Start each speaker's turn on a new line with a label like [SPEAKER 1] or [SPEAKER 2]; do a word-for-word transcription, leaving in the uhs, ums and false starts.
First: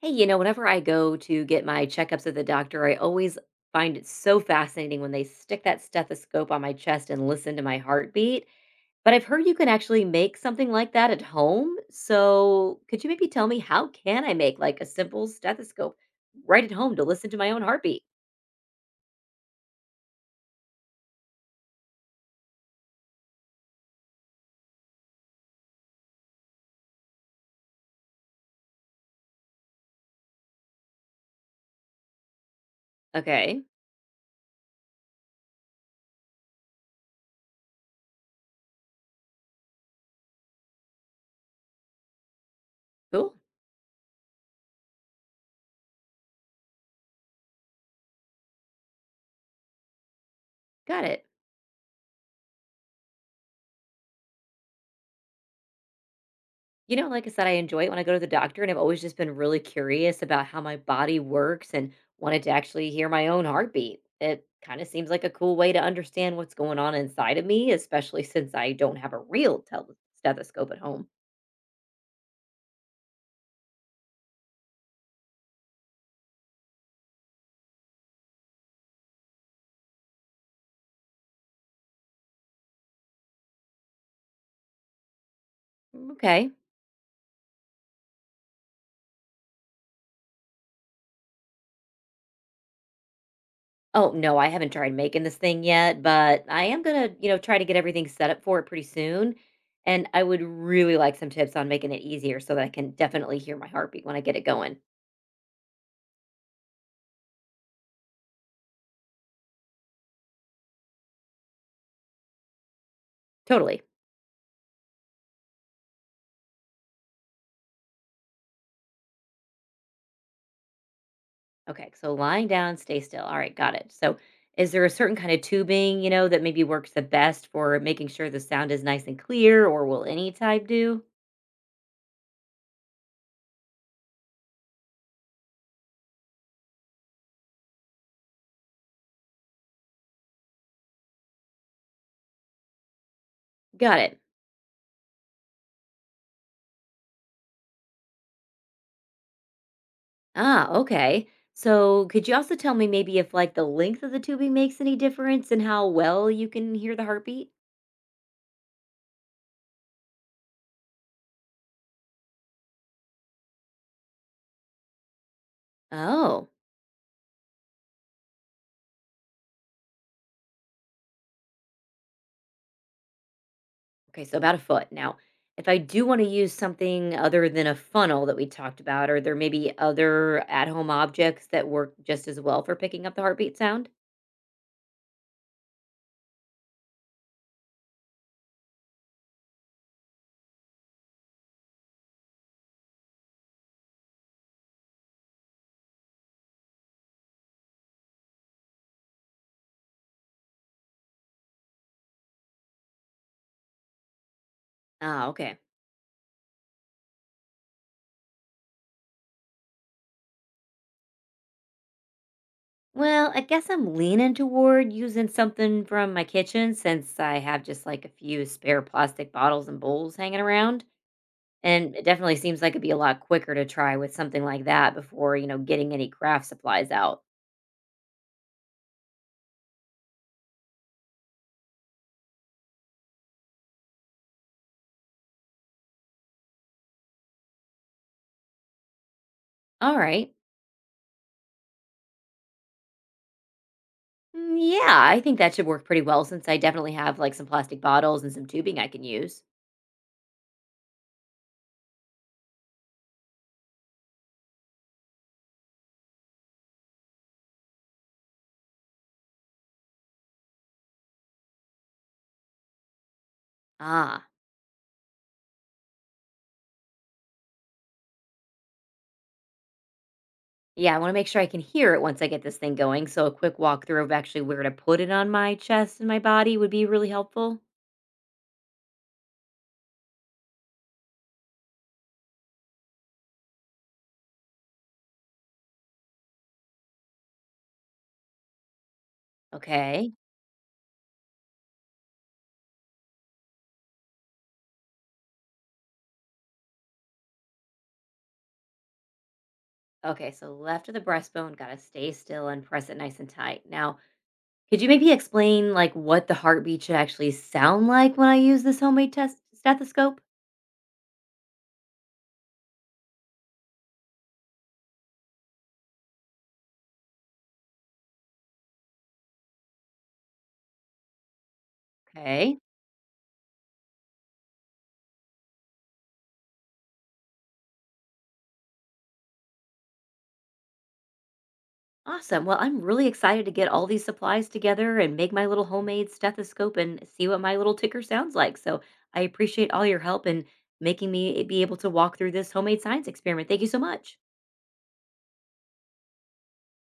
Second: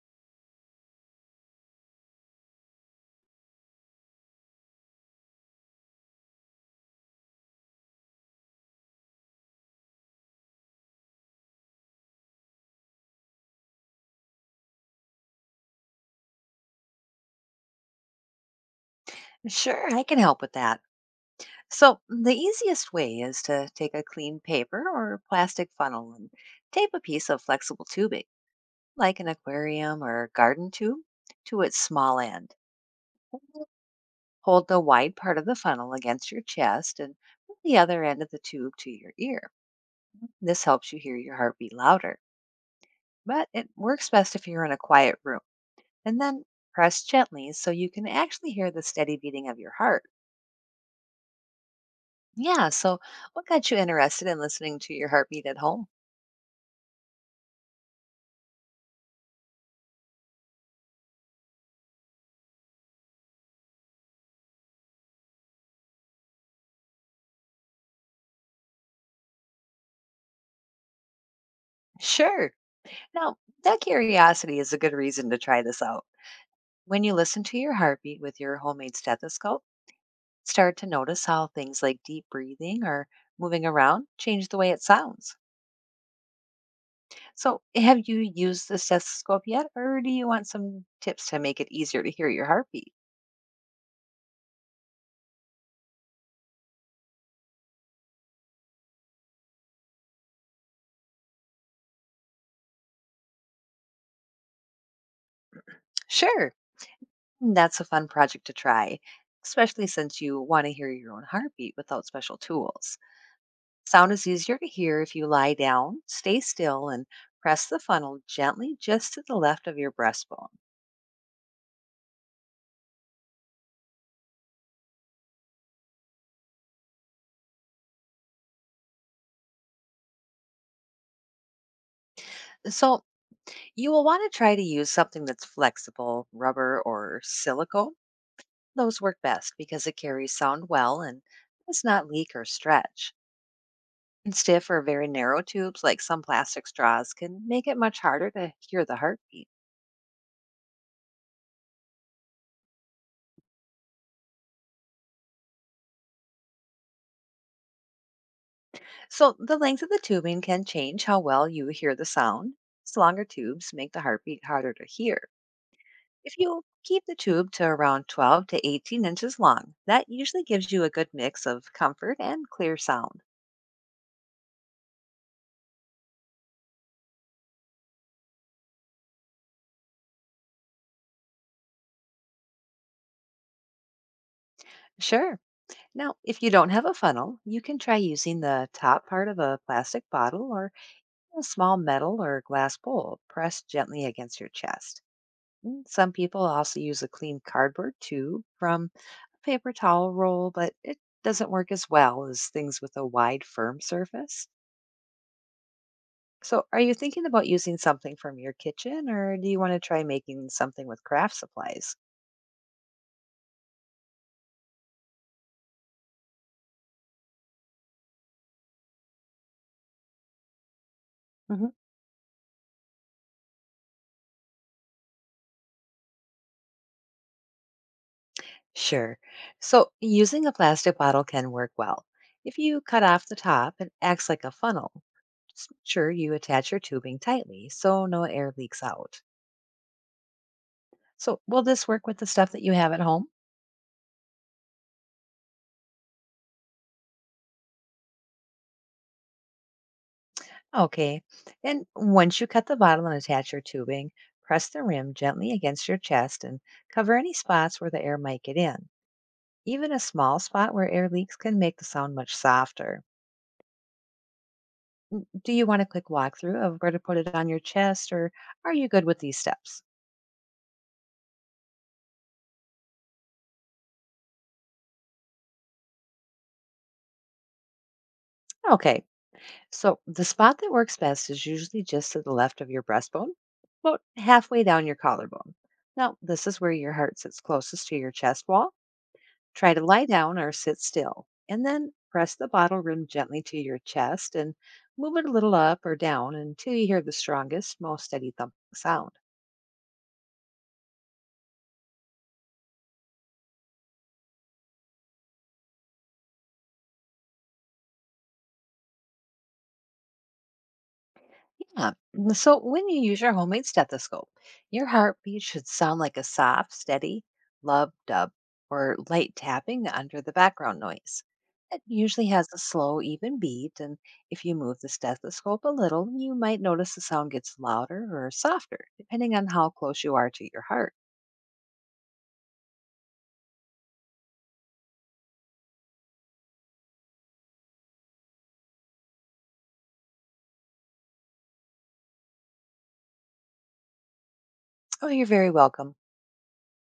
[SPEAKER 1] Hey, you know, whenever I go to get my checkups at the doctor, I always find it so fascinating when they stick that stethoscope on my chest and listen to my heartbeat. But I've heard you can actually make something like that at home. So could you maybe tell me how can I make like a simple stethoscope right at home to listen to my own heartbeat?
[SPEAKER 2] Sure, I can help with that. So, the easiest way is to take a clean paper or plastic funnel and tape a piece of flexible tubing, like an aquarium or garden tube, to its small end.
[SPEAKER 1] Okay,
[SPEAKER 2] Hold the wide part of the funnel against your chest and put the other end of the tube to your ear. This helps you hear your heartbeat louder,
[SPEAKER 1] cool.
[SPEAKER 2] but it works best if you're in a quiet room. And then press gently so you can actually hear the steady beating of your heart.
[SPEAKER 1] Got it.
[SPEAKER 2] Yeah. So, what got you interested in listening to your heartbeat at home?
[SPEAKER 1] You know, like I said, I enjoy it when I go to the doctor, and I've always just been really curious about how my body works and wanted to actually hear my own heartbeat. It kind of seems like a cool way to understand what's going on inside of me, especially since I don't have a real tel- stethoscope at home.
[SPEAKER 2] Sure. Now, that curiosity is a good reason to try this out. When you listen to your heartbeat with your homemade stethoscope, start to notice how things like deep breathing or moving around change the way it sounds.
[SPEAKER 1] Okay.
[SPEAKER 2] So, have you used the stethoscope yet, or do you want some tips to make it easier to hear your heartbeat?
[SPEAKER 1] Oh, no, I haven't tried making this thing yet, but I am going to, you know, try to get everything set up for it pretty soon. And I would really like some tips on making it easier so that I can definitely hear my heartbeat when I get it going.
[SPEAKER 2] Sure. That's a fun project to try, especially since you want to hear your own heartbeat without special tools.
[SPEAKER 1] Totally.
[SPEAKER 2] Sound is easier to hear if you lie down, stay still, and press the funnel gently just to the left of your breastbone.
[SPEAKER 1] Okay, so lying down, stay still. All right, got it. So, is there a certain kind of tubing, you know, that maybe works the best for making sure the sound is nice and clear, or will any type do?
[SPEAKER 2] So, you will want to try to use something that's flexible, rubber or silicone. Those work best because it carries sound well and does not leak or stretch.
[SPEAKER 1] Got it.
[SPEAKER 2] And stiff or very narrow tubes, like some plastic straws, can make it much harder to hear the heartbeat.
[SPEAKER 1] Ah, okay. So, could you also tell me maybe if like the length of the tubing makes any difference and how well you can hear the heartbeat?
[SPEAKER 2] So, the length of the tubing can change how well you hear the sound. As Longer tubes make the heartbeat harder to hear. If
[SPEAKER 1] Oh,
[SPEAKER 2] you keep the tube to around twelve to eighteen inches long, that usually gives you a good mix of comfort and clear sound.
[SPEAKER 1] okay. So, about a foot. Now, if I do want to use something other than a funnel that we talked about, are there maybe other at home objects that work just as well for picking up the heartbeat sound?
[SPEAKER 2] Sure. Now, if you don't have a funnel, you can try using the top part of a plastic bottle or a small metal or glass bowl pressed gently against your chest. Mm, Some people also use a clean cardboard tube from a paper towel roll, but it doesn't work as well as things with a wide, firm surface.
[SPEAKER 1] Ah, okay.
[SPEAKER 2] So, are you thinking about using something from your kitchen or do you want to try making something with craft supplies?
[SPEAKER 1] Well, I guess I'm leaning toward using something from my kitchen since I have just like a few spare plastic bottles and bowls hanging around.
[SPEAKER 2] Hmm.
[SPEAKER 1] And it definitely seems like it'd be a lot quicker to try with something like that before, you know, getting any craft supplies out.
[SPEAKER 2] Sure. So, using a plastic bottle can work well. If you cut off the top and acts like a funnel, just make sure you attach your tubing tightly so no air leaks out.
[SPEAKER 1] All right.
[SPEAKER 2] So, will this work with the stuff that you have at home?
[SPEAKER 1] Mm, yeah, I think that should work pretty well since I definitely have like some plastic bottles and some tubing I can use.
[SPEAKER 2] Okay. And once you cut the bottle and attach your tubing, press the rim gently against your chest and cover any spots where the air might get in. Even a small spot where air leaks can make the sound much softer.
[SPEAKER 1] Ah,
[SPEAKER 2] Do you want a quick walkthrough of where to put it on your chest, or are you good with these steps?
[SPEAKER 1] yeah, I want to make sure I can hear it once I get this thing going. So a quick walkthrough of actually where to put it on my chest and my body would be really helpful.
[SPEAKER 2] Okay, so the spot that works best is usually just to the left of your breastbone, about halfway down your collarbone. Now, this is where your heart sits closest to your chest wall. Try to lie
[SPEAKER 1] Okay.
[SPEAKER 2] down or sit still, and then press the bottle rim gently to your chest and move it a little up or down until you hear the strongest, most steady thumping sound.
[SPEAKER 1] Okay, so left of the breastbone, gotta stay still and press it nice and tight. Now, could you maybe explain like what the heartbeat should actually sound like when I use this homemade test stethoscope?
[SPEAKER 2] Yeah. Mm, So when you use your homemade stethoscope, your heartbeat should sound like a soft, steady lub dub or light tapping under the background noise. It usually has a
[SPEAKER 1] Okay,
[SPEAKER 2] slow, even beat, and if you move the stethoscope a little, you might notice the sound gets louder or softer, depending on how close you are to your heart.
[SPEAKER 1] awesome. Well, I'm really excited to get all these supplies together and make my little homemade stethoscope and see what my little ticker sounds like. So I appreciate all your help in making me be able to walk through this homemade science experiment. Thank you so much.
[SPEAKER 2] Oh, you're very welcome.